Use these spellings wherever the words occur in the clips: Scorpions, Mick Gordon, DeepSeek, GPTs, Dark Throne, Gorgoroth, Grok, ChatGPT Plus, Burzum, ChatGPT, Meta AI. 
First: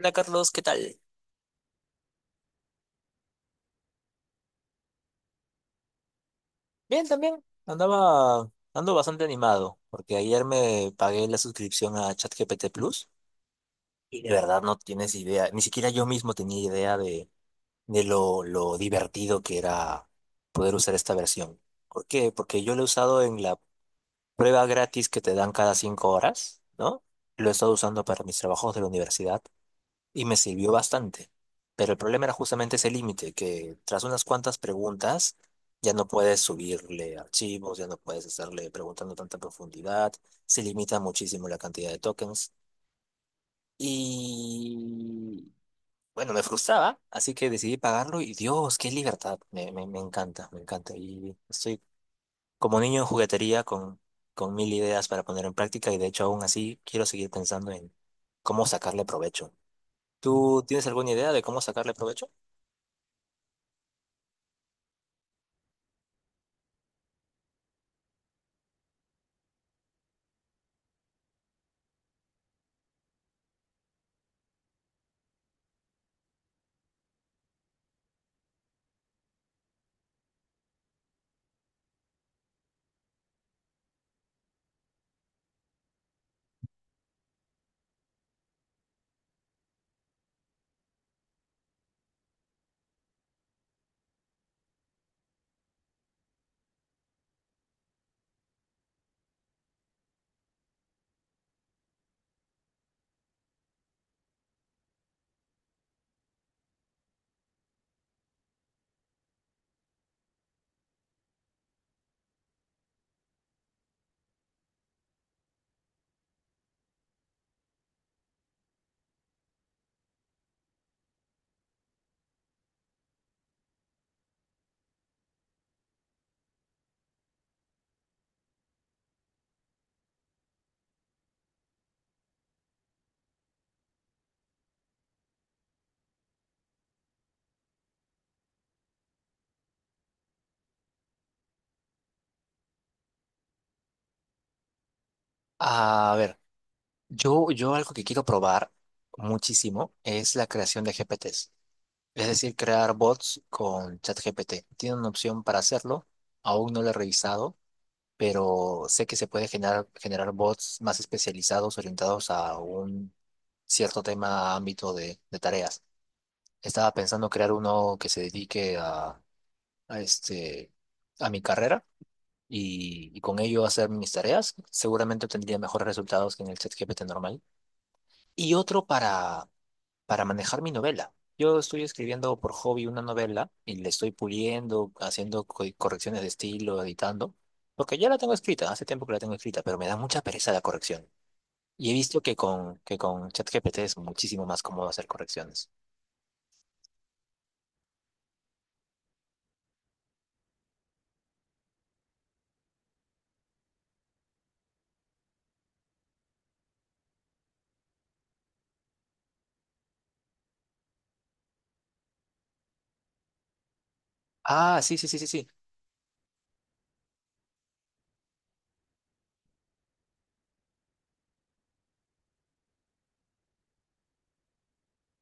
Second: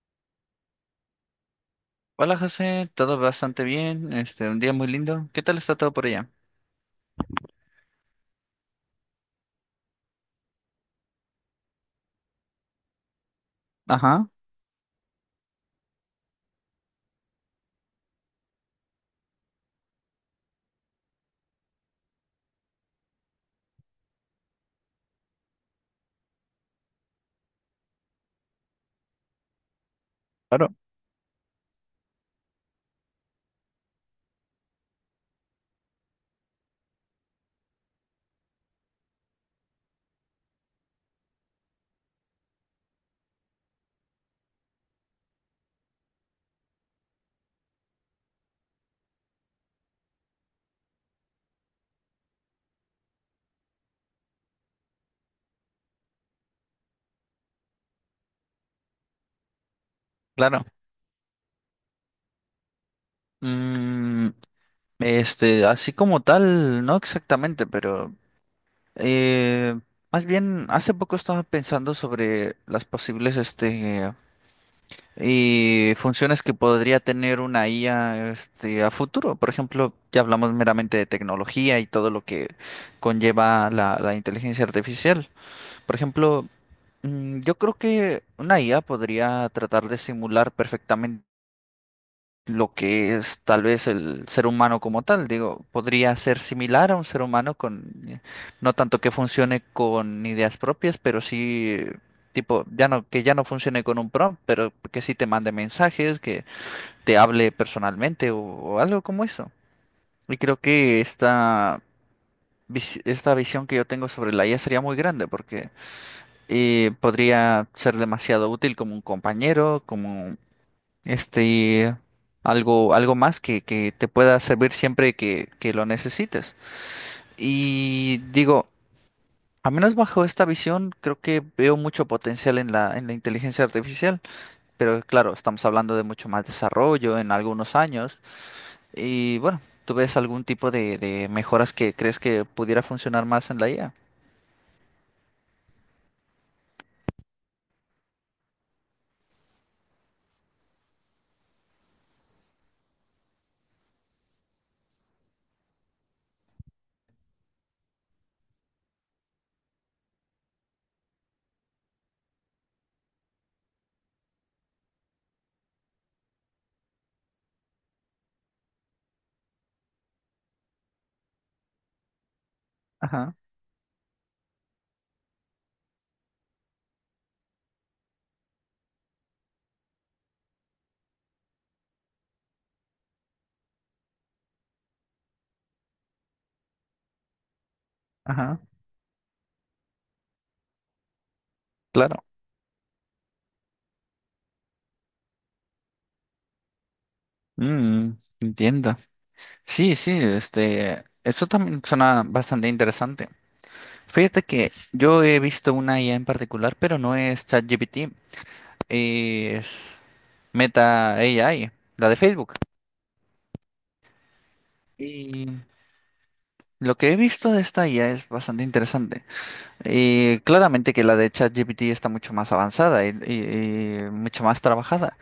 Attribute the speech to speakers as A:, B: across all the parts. A: Hola Carlos, ¿qué tal?
B: Hola José, todo bastante bien, un día muy lindo. ¿Qué tal está todo por allá?
A: Bien, también. Ando bastante animado, porque ayer me pagué la suscripción a ChatGPT Plus y
B: Ajá,
A: de verdad no tienes idea, ni siquiera yo mismo tenía idea de lo divertido que era poder usar esta versión. ¿Por qué? Porque yo lo he usado en la prueba gratis que te dan cada 5 horas, ¿no? Lo he estado usando para mis trabajos de la universidad y me sirvió
B: claro,
A: bastante. Pero el problema era justamente ese límite, que tras unas cuantas preguntas ya no puedes subirle archivos, ya no puedes estarle preguntando tanta profundidad, se limita muchísimo la cantidad de tokens. Y bueno, me frustraba, así que decidí pagarlo y Dios, qué libertad, me encanta, me encanta. Y estoy como niño en juguetería con mil ideas para poner en práctica y de hecho aún así quiero seguir pensando en cómo sacarle provecho. ¿Tú
B: claro.
A: tienes alguna idea de cómo sacarle provecho?
B: Mm, así como tal, no exactamente, pero eh, más bien hace poco estaba pensando sobre las posibles y funciones que podría tener una IA a futuro. Por ejemplo, ya hablamos meramente de tecnología y todo lo que conlleva la inteligencia artificial. Por ejemplo, yo creo que una IA podría tratar de simular perfectamente lo que es tal vez el ser humano como tal. Digo, podría ser similar a un ser humano con, no tanto que funcione con ideas propias, pero sí, tipo, ya no, que ya no funcione con un prompt, pero que sí te mande mensajes, que te hable personalmente o, algo como eso. Y creo que esta visión que yo tengo sobre la IA sería muy grande porque. Y podría ser demasiado útil como un compañero, como este algo más que te pueda servir siempre que lo necesites. Y digo, a menos bajo esta visión, creo que veo mucho potencial en la inteligencia artificial, pero claro, estamos hablando de mucho más desarrollo en algunos años y bueno, ¿tú ves algún tipo de mejoras que crees que pudiera funcionar más en la IA?
A: A ver, yo algo que quiero probar muchísimo es la creación de GPTs, es decir, crear bots con ChatGPT. Tiene una opción para hacerlo, aún no lo he revisado, pero sé que se puede generar bots más especializados, orientados a un cierto tema, ámbito de tareas. Estaba pensando crear uno que se dedique a a mi carrera y
B: Ajá,
A: con ello hacer mis tareas. Seguramente obtendría mejores resultados que en el ChatGPT normal. Y otro para manejar mi novela. Yo estoy escribiendo por hobby una novela y le estoy puliendo, haciendo correcciones de estilo, editando, porque ya la tengo
B: ajá,
A: escrita, hace tiempo que la tengo escrita, pero me da mucha pereza la corrección. Y he visto
B: claro.
A: que que con ChatGPT es muchísimo más cómodo hacer correcciones.
B: Mm, Entiendo. Sí, sí, eso también suena bastante interesante. Fíjate que yo he visto una IA en particular, pero no es ChatGPT, es Meta AI, la de Facebook.
A: Ah, sí, sí, sí, sí, sí.
B: Y lo que he visto de esta IA es bastante interesante. Y claramente que la de ChatGPT está mucho más avanzada y mucho más trabajada.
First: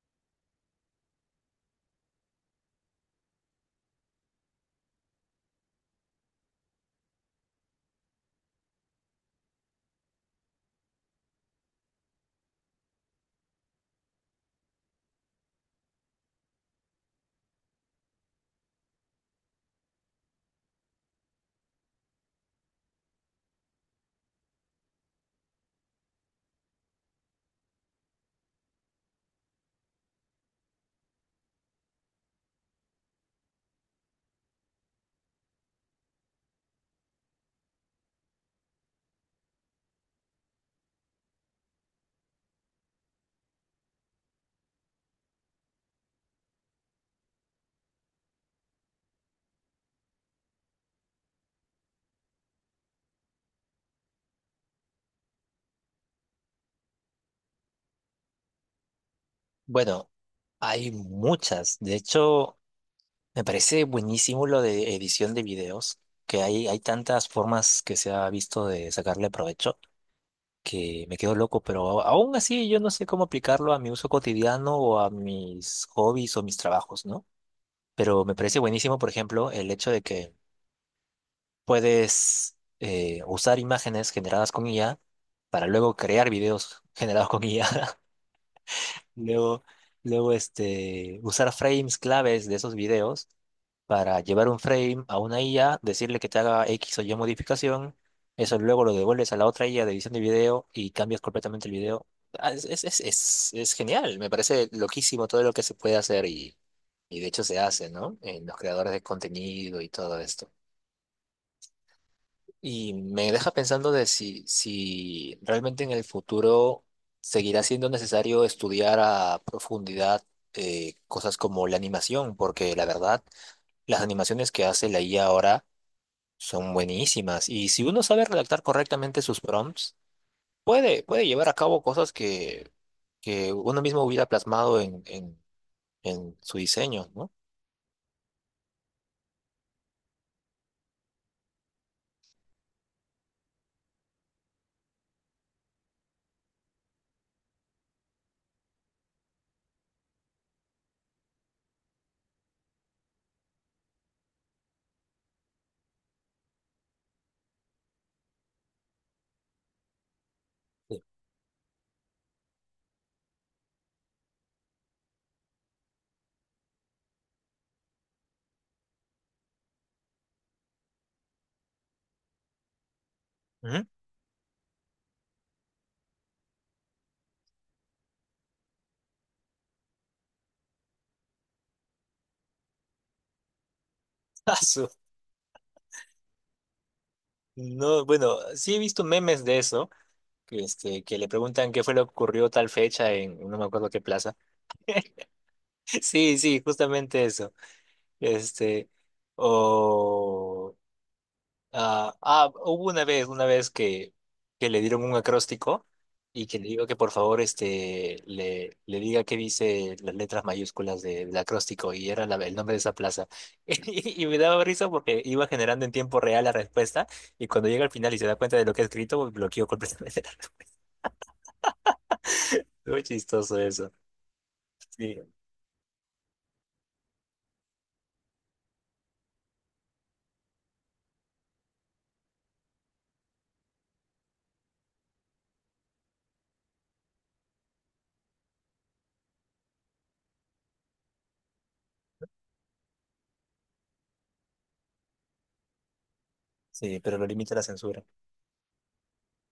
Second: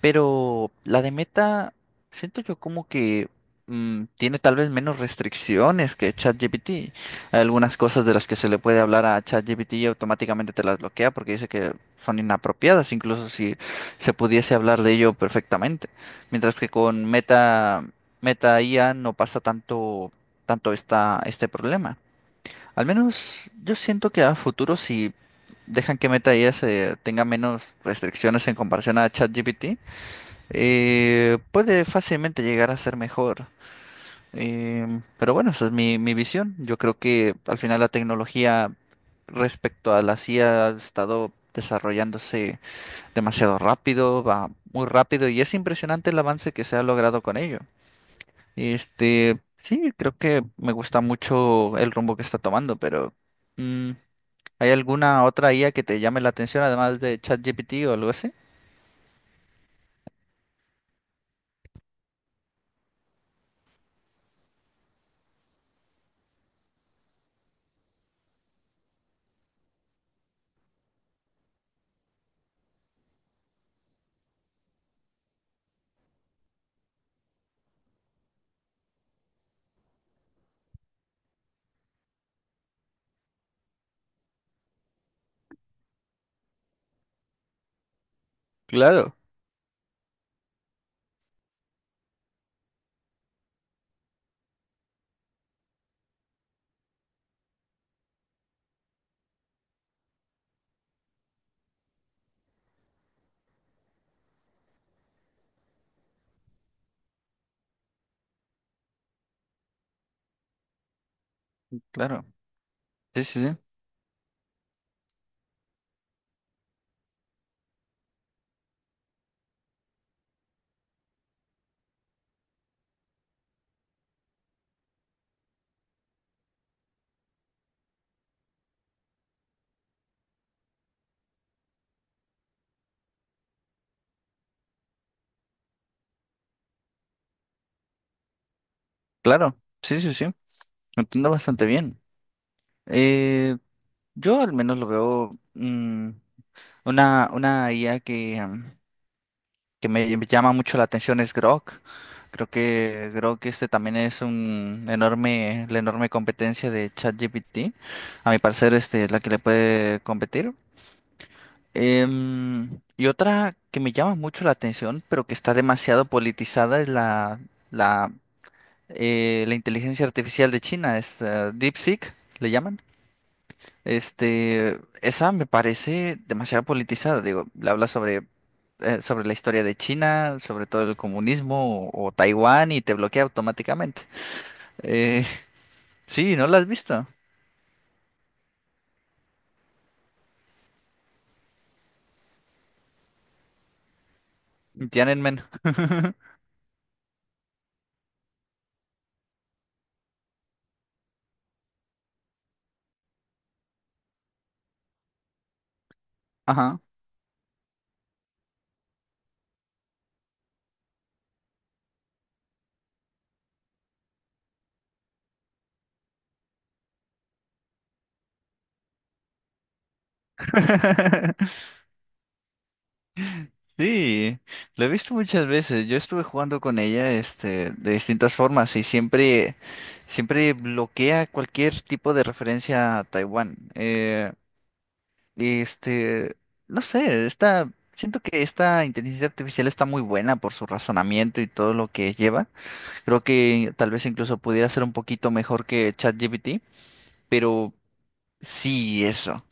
B: Pero la de Meta, siento yo como que tiene tal vez menos restricciones que ChatGPT. Hay algunas cosas de las que se le puede hablar a ChatGPT y automáticamente te las bloquea porque dice que son inapropiadas, incluso si se pudiese hablar de ello perfectamente. Mientras que con Meta IA no pasa tanto este problema. Al menos yo siento que a futuro si dejan que Meta IA se tenga menos restricciones en comparación a ChatGPT puede fácilmente llegar a ser mejor. Pero bueno, esa es mi visión. Yo creo que al final la tecnología respecto a la IA ha estado desarrollándose demasiado rápido, va muy rápido y es impresionante el avance que se ha logrado con ello. Sí, creo que me gusta mucho el rumbo que está tomando, pero mm, ¿hay alguna otra IA que te llame la atención además de ChatGPT o algo así?
A: Bueno, hay muchas. De hecho, me parece buenísimo lo de edición de videos, que hay tantas formas que se ha visto de sacarle provecho, que me quedo loco, pero aún así yo no sé cómo aplicarlo a mi uso cotidiano o a mis hobbies o mis trabajos, ¿no? Pero me parece buenísimo, por ejemplo, el hecho de que puedes usar imágenes generadas con IA para luego crear videos generados con IA.
B: Claro,
A: Luego, usar frames claves de esos videos para llevar un frame a una IA, decirle que te haga X o Y modificación, eso luego lo devuelves a la otra IA de edición de video y cambias completamente el video. Ah, es genial, me parece loquísimo todo lo que se puede hacer y de hecho se hace, ¿no? En los creadores de contenido y todo esto.
B: claro.
A: Y
B: Sí,
A: me
B: sí,
A: deja
B: sí.
A: pensando de si realmente en el futuro seguirá siendo necesario estudiar a profundidad cosas como la animación, porque la verdad, las animaciones que hace la IA ahora son buenísimas. Y si uno sabe redactar correctamente sus prompts, puede llevar a cabo cosas que uno mismo hubiera plasmado en, en su diseño, ¿no?
B: Claro. Sí, sí, sí. Lo entiendo bastante bien. Eh, yo al menos lo veo una IA que me llama mucho la atención es Grok. Creo que Grok también es la enorme competencia de ChatGPT. A mi parecer, este es la que le puede competir.
A: Sí.
B: Y otra que me llama mucho la atención, pero que está demasiado politizada, es la, la inteligencia artificial de China, es DeepSeek, le llaman.
A: Ujú.
B: Esa me parece demasiado politizada. Digo, le habla sobre la historia de China, sobre todo el comunismo o Taiwán y te bloquea automáticamente.
A: Ah, su-
B: Eh, sí, ¿no la has visto?
A: No, bueno, sí he visto memes de eso, que, este, que le preguntan qué fue lo que ocurrió tal fecha en no me acuerdo qué plaza.
B: Tiananmen.
A: Sí, sí, justamente eso. Este, o ah, hubo una vez, que le dieron un acróstico y que le
B: Ajá.
A: digo que por favor este le diga qué dice las letras mayúsculas del acróstico y era el nombre de esa plaza. Y me daba risa porque iba generando en tiempo real la respuesta y cuando llega al final y se da cuenta de lo que ha escrito, bloqueó completamente la respuesta. Muy chistoso eso.
B: Sí, lo he visto
A: Sí.
B: muchas veces. Yo estuve jugando con ella, de distintas formas y siempre, siempre bloquea cualquier tipo de referencia a Taiwán. Este, no sé, siento que esta inteligencia artificial está muy buena por su razonamiento y todo lo que lleva. Creo que tal vez incluso pudiera ser un poquito mejor que ChatGPT,
A: Sí, pero lo limita la
B: pero
A: censura.
B: sí, eso.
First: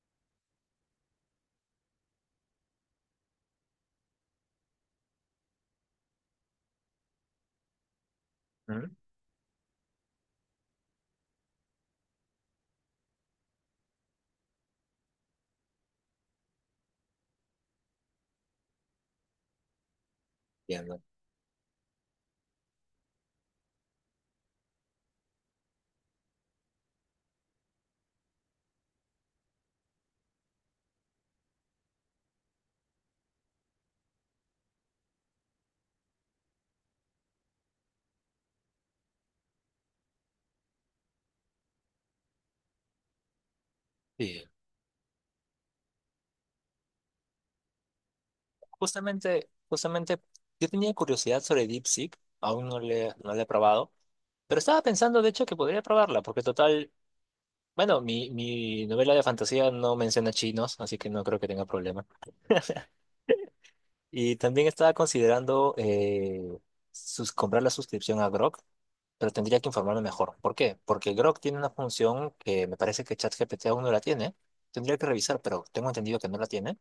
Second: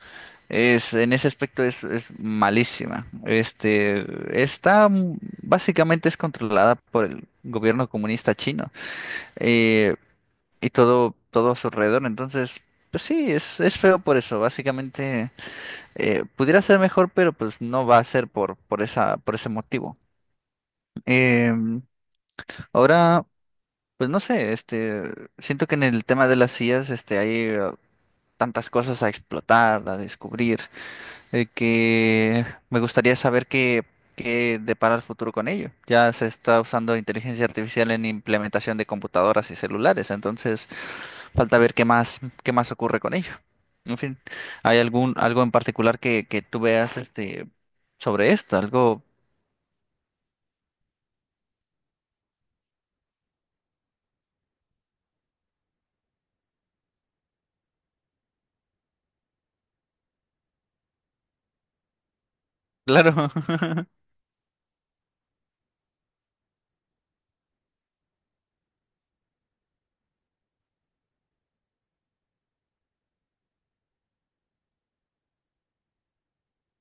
B: En ese aspecto es malísima. Está, mm, Básicamente es controlada por el gobierno comunista chino,
A: ¿Mm?
B: eh, y todo a su alrededor. Entonces, pues sí, es feo por eso. Básicamente. Pudiera ser mejor, pero pues no va a ser por ese motivo.
A: Entiendo.
B: Em, ahora, pues no sé, siento que en el tema de las sillas, hay tantas cosas a explotar, a descubrir, que me gustaría saber qué depara el futuro con ello. Ya se está usando inteligencia artificial en implementación de computadoras y celulares, entonces falta ver qué más ocurre con ello. En fin,
A: Sí.
B: ¿hay algo en particular que tú veas sobre esto? Algo.
A: Justamente, justamente, yo tenía curiosidad sobre DeepSeek, aún no no la he probado, pero estaba pensando, de hecho, que podría probarla, porque total, bueno, mi novela de fantasía no menciona chinos, así que no creo que tenga problema.
B: Claro,
A: Y también estaba considerando comprar la suscripción a Grok, pero tendría que informarme mejor. ¿Por qué? Porque Grok tiene una función que me parece que ChatGPT aún no la tiene. Tendría que revisar, pero tengo entendido que no la tiene.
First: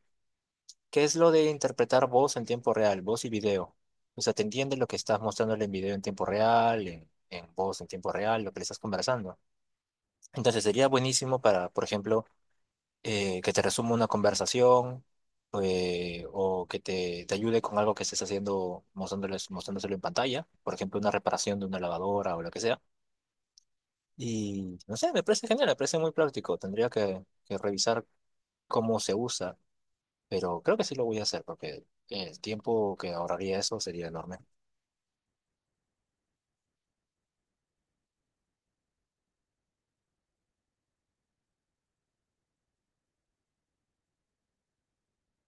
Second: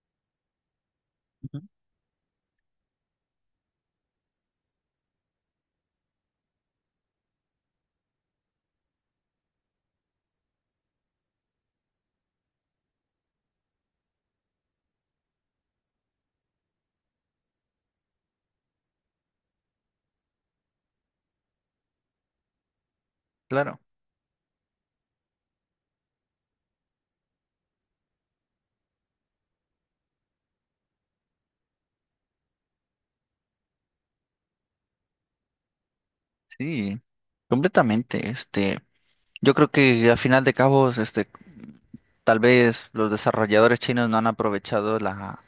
A: ¿Qué es lo de interpretar voz en tiempo real, voz y video? O sea, ¿te entiendes lo que estás mostrándole en video en tiempo real, en voz en tiempo real, lo que le estás conversando? Entonces sería buenísimo para, por ejemplo, que te resuma una conversación, o que te ayude con algo que estés haciendo, mostrándoselo en pantalla, por ejemplo, una reparación de una lavadora o lo que sea.
B: claro,
A: Y no sé, me parece genial, me parece muy práctico. Tendría que revisar cómo se usa, pero creo que sí lo voy a hacer porque el tiempo que ahorraría eso sería enorme.
B: sí, completamente. Yo creo que a final de cabos, tal vez los desarrolladores chinos no han aprovechado la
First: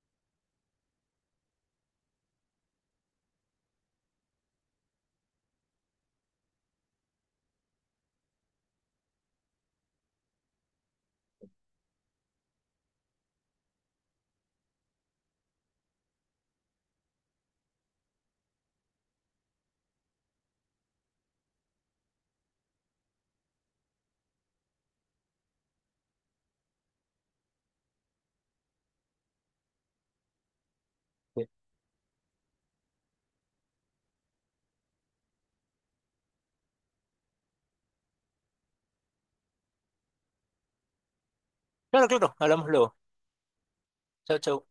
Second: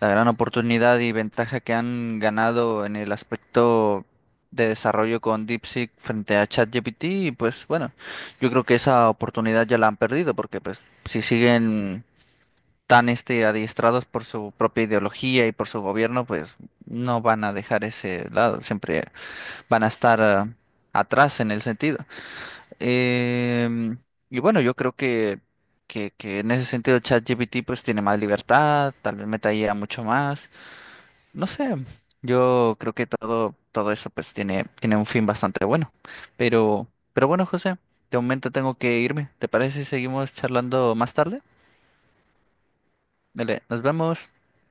B: La gran oportunidad y ventaja que han ganado en el aspecto de desarrollo con DeepSeek frente a ChatGPT, y pues bueno, yo creo que esa oportunidad ya la han perdido porque pues si siguen tan adiestrados por su propia ideología y por su gobierno, pues no van a dejar ese lado, siempre van a estar atrás en el sentido. Em, y bueno, yo creo que en ese sentido ChatGPT pues tiene más libertad, tal vez Meta IA mucho más, no
A: Sí.
B: sé, yo creo que todo eso pues tiene un fin bastante bueno. Pero, pero bueno, José, de momento tengo que irme. ¿Te parece si seguimos charlando más tarde?
A: Claro, claro, hablamos luego.
B: Dale, nos vemos.
A: Chao, chao.